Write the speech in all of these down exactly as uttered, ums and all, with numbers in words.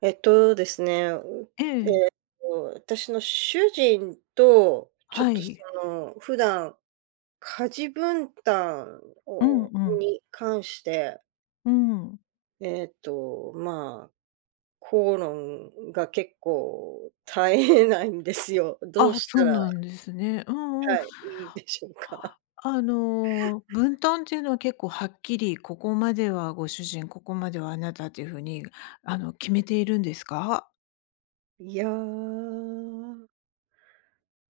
えっとですね、うええ、私の主人と、ちょはっとそい。の、普段、家事分担うんうをん。に関して、うん。えっと、まあ、口論が結構絶えないんですよ。どうあ、しそたうら、なんですね。うんうん。はい、いいでしょうか？あの、分担っていうのは結構はっきり、ここまではご主人、ここまではあなたっていう風に、あの、決めているんですか？いやー、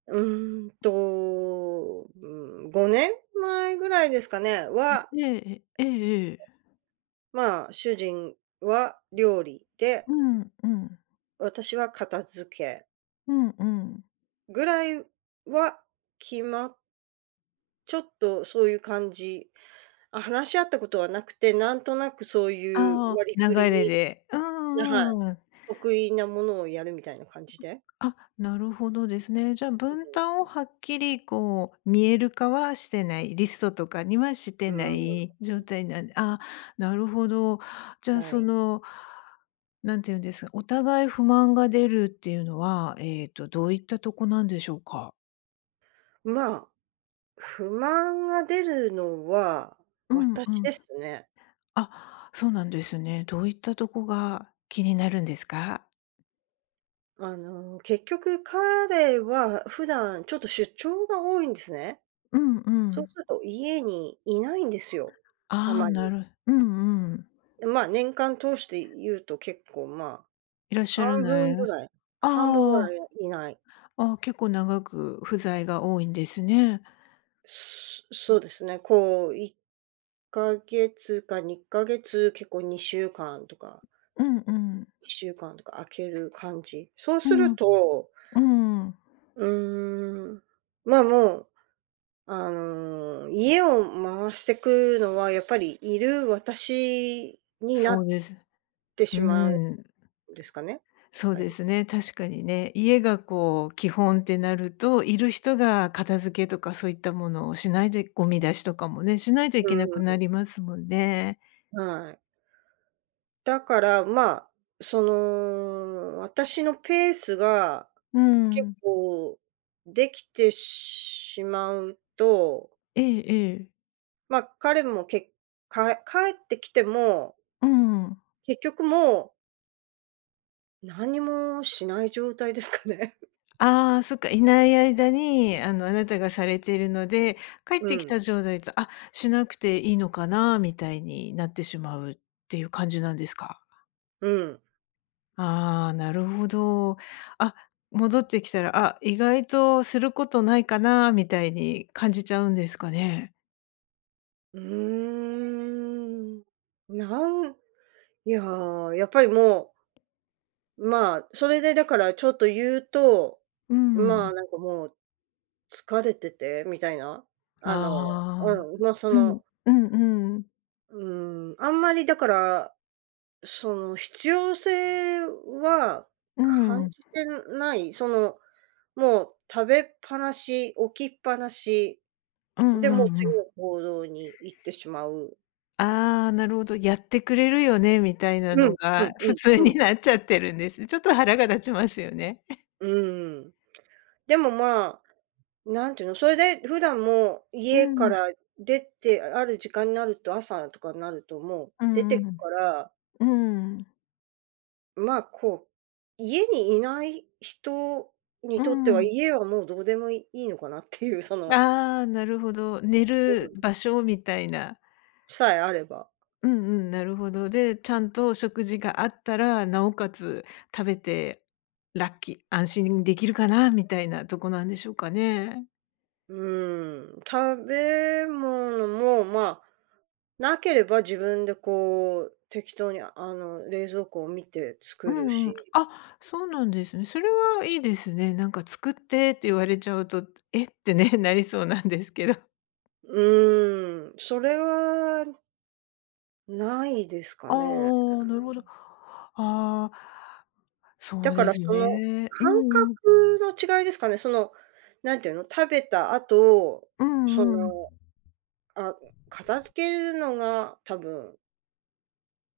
うーんと、うん、ごねんまえぐらいですかね、は、ええ、ええええ。まあ、主人は料理でうんうん。私は片付けうんうん。ぐらいは決まっちょっとそういう感じ、あ、話し合ったことはなくて、なんとなくそうあいうあ、割り流振りれに、で。うはんい、うんうん。得意なものをやるみたいな感じで。あ、なるほどですね。じゃあ、分担をはっきりこう見える化はしてない、リストとかにはしうてなん、うん、い状態なんであ、なるほど。じゃあ、はそい。の、なんていうんですか、お互い不満が出るっていうのは、えっと、どういったとこなんでしょうか？まあ、不満が出るのはうんう私でん。すね。あ、そうなんですね。どういったとこが気になるんですか？あの、結局彼は普段ちょっと出張が多いんですね。うんうそうん。すると家にいないんですよ、あああ、まなり。るうんうん。まあ、年間通して言うと結構、まあ、いらっし半ゃらな分い。ぐあらい半分ぐあ。らいいない。ああ、結構長く不在が多いんですね。そそうですね、こういっかげつかにかげつ、結構にしゅうかんとかうんうん。いっしゅうかんとか空ける感じ。そううするん。と、うん。うーん、まあ、もう、あの、家を回してくのはやっぱりいる私になそうっです。てうしまうん。んですかね。そうはでい。すね、確かにね。家がこう基本ってなると、いる人が片付けとかそういったものをしないとゴミ出しとかもね、しないといけなくなりますもんね。うん、はい。だから、まあ、その、私のペースがう結ん。構できてしまうと、ええええ。まあ、彼もけか帰ってきても、うん。結局もう何もしない状態ですかね。ああ、そっか、いない間に、あの、あなたがされているので、帰 っうてきん、た状態と、あ、しなくていいのかなみたいになってしまうっていう感じなんですか？うん。ああ、なるほど。あ、戻ってきたら、あ、意外とすることないかなみたいに感じちゃうんですかね。うーん。なんいやー、やっぱりもう、まあ、それでだからちょっと言うと、うまあ、ん。なんかもう疲れててみたいな、あの、うああ。ん、もうそうん。の、うんうん。うん、あんまりだから、その必要性はう感ん。じてない、その、もう食べっぱなし、置きっぱなし、うで、んもううん次うのん。行動に行ってしまう。ああ、なるほど。やってくれるよね、みたいなうん、うんのが普通うんうにん。なっちゃってるんですね。ちょっと腹が立ちますよね。うん。でもまあ、なんていうの、それで普段もう家ん、かうんら出て、ある時間になると、朝とかになるともうう出んてくうん。からうん、まあ、こう、家にいない人にうとっては、ん。家はもうどうでもいいのかなっていう、その、ああ、なるほど。寝うるん。場所みたいな。さえあれば。うんうん、なるほど。で、ちゃんと食事があったら、なおかつ食べてラッキー安心できるかなみたいなとこなんでしょうかね。うん、食べ物も、まあ、なければ自分でこう、適当に、あの、冷蔵庫を見てう作るんうん。し。あ、そうなんですね。それはいいですね。なんか「作って」って言われちゃうと、「えっ？」てね、なりそうなんですけど。うん、それはないですかあね。あなるほど。ああ、そだうかでらすその、ね。う感んうん。覚の違いですかね。その、なんていうの、食べた後、うそんうん。のあ、片付けるのが多分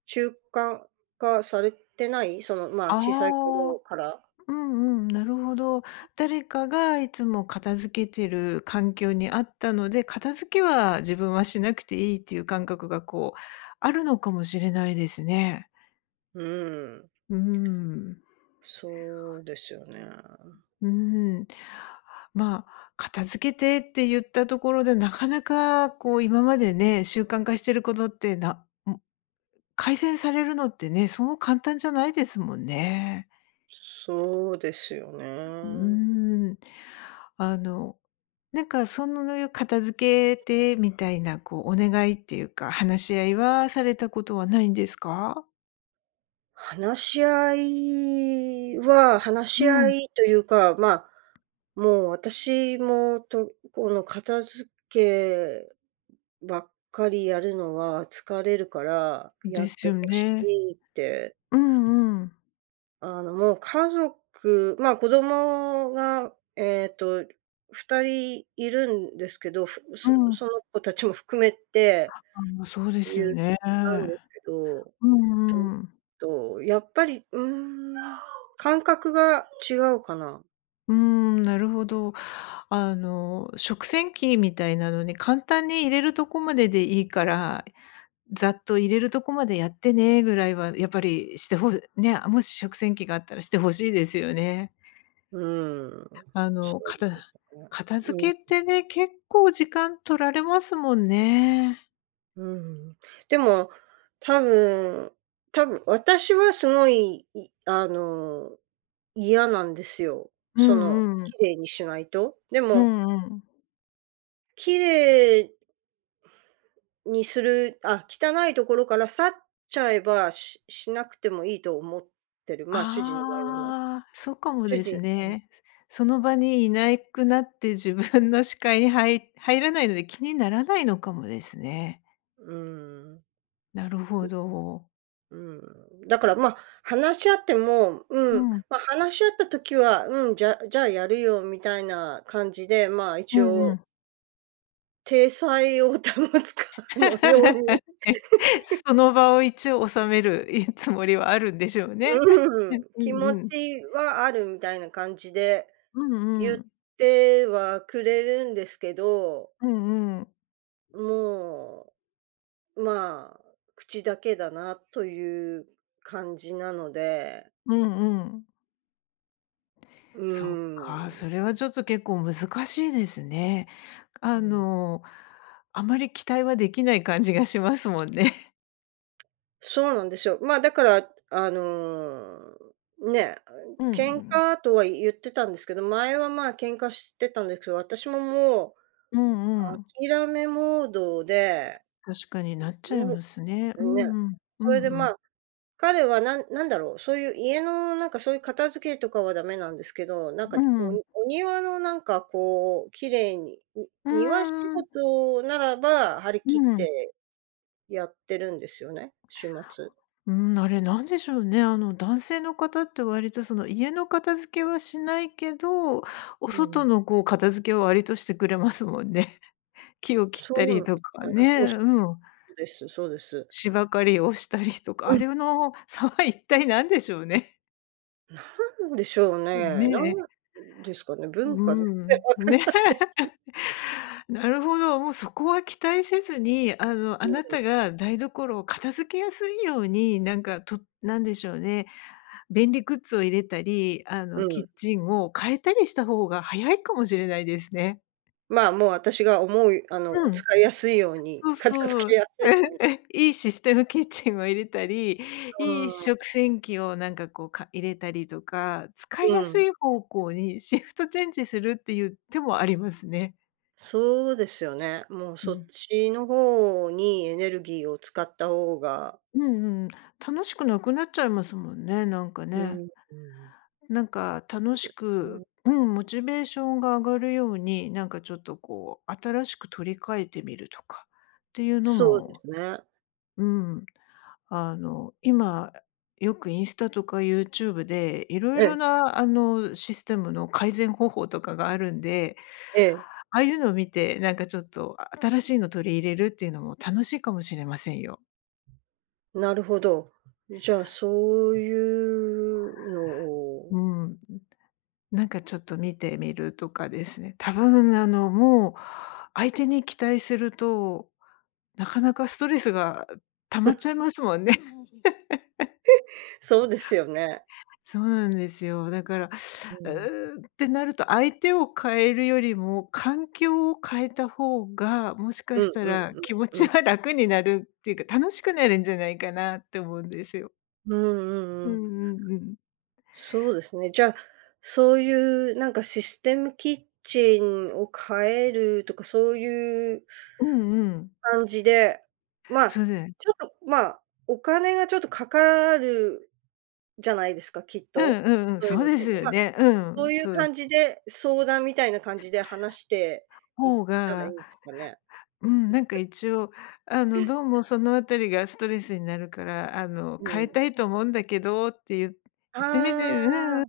習慣化されてない、その、まあ、小さいあ頃あ、から。うんうん、なるほど。誰かがいつも片付けてる環境にあったので、片付けは自分はしなくていいっていう感覚がこう、あるのかもしれないですね。うん、うーん。そうですよね。うーん。まあ、片付けてって言ったところで、なかなかこう今までね、習慣化してることって、なん、改善されるのってね、そう簡単じゃないですもんね。そうですようね。ーん。あの、なんかその片付けてみたいなこうお願いっていうか、話し合いはされたことはないんですか？話し合いは、話うし合ん、いというか、まあ、もう私もと、この片付けばっかりやるのは疲れるから、やでっすてよほしね。いって。うんうん。あの、もう家族、まあ子供が、えっと、ふたりいるんですけど、ふうそん。その子たちも含めてああ、そうです言よっね。たんですけど、うちょっんうん。と、やっぱり、うーん、感覚が違うかな。うーん、なるほど。あの、食洗機みたいなのに簡単に入れるとこまででいいから、ざっと入れるとこまでやってねぐらいはやっぱりしてほね、もし食洗機があったらしてほしいですよね。うーん。あその、かうですたね。片うん、付けってね、結構時間取られますもんね。うん。でも、多分多分、私はすごい、いあの、嫌なんですよ。うその、んうん。綺麗にしないと。でうも、んうん。綺麗にするあ、汚いところから去っちゃえば、ししなくてもいいと思ってる。まあ、主人の場合はね。ああ、そうかも主で人すね。その場にいなくなって自分の視界に入 入らないので気にならないのかもですね。うん。なるほど。うん。だから、ま、話し合っても、ううん、ん、まあ、話し合った時は、うん、じゃじゃあやるよみたいな感じで、まあ、一うんう応ん。体裁を保つかのように、え、その場を一応収めるいつもりはあるんでしょうね。う ん、う気んう持ん。ちはあるみたいな感じでうんう言っん。てはくれるんですけど、うんうん。もう、まあ、口だけだなという感じなので、うんうん。うそっか、ん、それはちょっと結構難しいですね。うあん。の、あまり期待はできない感じがしますもんね。そうなんですよ。ま、あだから、あの、ね、うんう喧ん。嘩とは言ってたんですけど、前は、まあ、喧嘩してたんですけど、私ももううんうん。諦めモードで、確かになっちゃいもますね。ううね、んうん。うそれで、んうまん。あ、彼はなんなんだろう、そういう家のなんかそういう片付けとかはダメなんですけど、なんかうこん。う、お庭のなんかこう、綺麗に、にう庭仕ーん。事ならば張りう切っん。てやってるんですよね、週末。うん、あれなんでしょうね。あの、男性の方って割とその家の片付けはしないけど、おう外ん。のこう片付けは割としてくれますもんね。木を切っそう、たうんうりん、とかね、うん、そうん。うですそうです。芝刈りをしたりとか、うあん、れの差は一体何でしょうね。なんでしょう ね。なねんえ。ですかね、う文化ですね、ん。わからね。ない。なるほど、もうそこは期待せずに、あの、あなたが台所を片付けやすいように、なんか、となんでしょうね、便利グッズを入れたり、あうの、キん。ッチンを変えたりした方が早いかもしれないですね。まあ、もう私が思う、あの、うん、使いやすいように、そう片付そう。けやすい、 ええ、いいシステムキッチンを入れたり、いいう食洗機をなんかこう、か入れたりとか、使ん、いやうすん。い方向にシフトチェンジするっていう手もありますね。そうですよね。もううそん。っちの方にエネルギーを使った方が、うんうん、楽しくなくなっちゃいますもんね、なんかうね。ん、うん。なんかそ楽うしですね。く、うん、モチベーションが上がるように、なんかちょっとこう新しく取り替えてみるとかっていうのそうでも、すね。うん、あの今よくインスタとか ユーチューブ でいろいえろえ、なあのシステムの改善方法とかがあるんで、ええ、ああいうのを見てなんかちょっと新しいの取り入れるっていうのも楽しいかもしれませんよ。なるほど。じゃあ、そういうのを、うん。なんかちょっと見てみるとかですね。多分あの、もう相手に期待すると、なかなかストレスが溜まっちゃいますもんね。そうですよね。そうなんですよ。だから、ううん。ーん、ってなると、相手を変えるよりも、環境を変えた方が、もしかうしんたうんらうん気持うちん。は楽になるっていうか、楽しくなるんじゃないかなって思うんですよ。うんううんうんん。うんうん。そうですね。じゃあ、そういうなんかシステムキッチンを変えるとか、そういううんうん。感じで、まそうあ、でちょっと、まあ、お金がちょっとかかるじゃないですか、きっうと。んうんうん、そういうそのうっでて。すよまあ、ね。うそん、ういうそう。感じで、相談みたいな感じで話していっ方たらいいがんですかね？うん、なんか一応、あの、どうもそのあたりがストレスになるから、あの、う変えん。たいと思うんだけどって言うあ言ってみてうんん。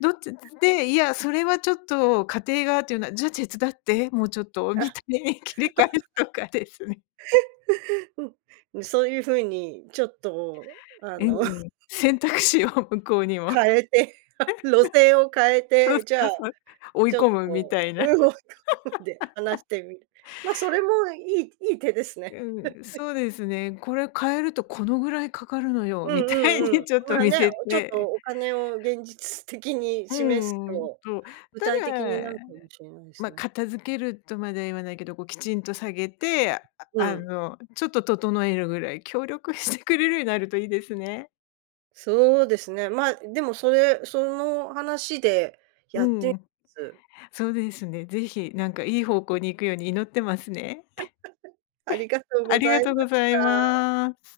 どっちで、いや、それはちょっと家庭がっていうのは、じゃあ手伝って、もうちょっとあ。みたいに 切り替えるとかですね。うん、そういう風にちょっとあ うの、ん。選択肢を向こうにも。変えて、路線を変えそうて、じゃそあ、うそう。追いちょっ込むみと、たいな。う ん、で話してみる。まあ、それもいいいい手ですね。うん、そうですね。これ変えるとこのぐらいかかるのようみんたいうんうにん。ちょっまとあ見ね、せちょっとて。お金を現実的に う示すん、と、と、具体た的になだるかもしれないでますあ、ね。片付けるとまでは言わないけど、こうきちんと下げて、あうあん。の、ちょっと整えるぐらい協力してくれるようになるといいですね。そうですね。ま、あでもそれその話でうやってみまん、す。そうですね。ぜひなんかいい方向に行くように祈ってますね。ありがとうあごりざがいとうましございた。ます。